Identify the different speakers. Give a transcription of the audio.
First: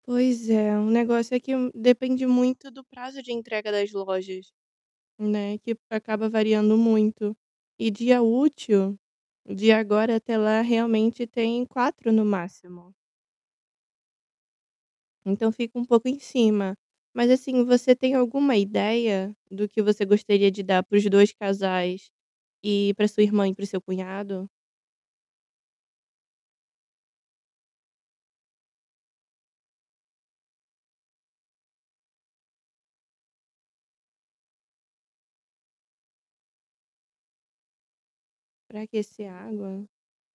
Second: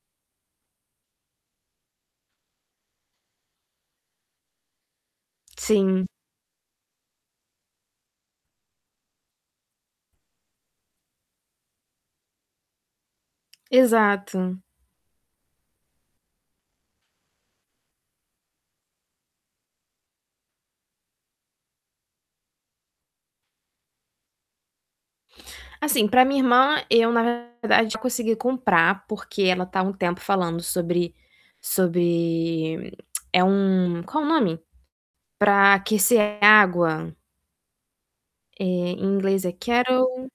Speaker 1: Pois é, o negócio é que um depende muito do prazo de entrega das lojas, né, que
Speaker 2: Sim.
Speaker 1: acaba variando muito. E dia útil, de agora até lá, realmente tem 4 no máximo.
Speaker 2: Exato.
Speaker 1: Então fica um pouco em cima. Mas, assim, você tem alguma ideia do que você gostaria de dar para os 2 casais e pra sua irmã e pro seu cunhado?
Speaker 2: Assim, pra minha irmã, eu, na verdade, consegui comprar, porque ela tá há um tempo falando sobre sobre é um qual o nome? Pra aquecer a água. Eh,
Speaker 1: Pra
Speaker 2: em
Speaker 1: aquecer a
Speaker 2: inglês é
Speaker 1: água?
Speaker 2: kettle.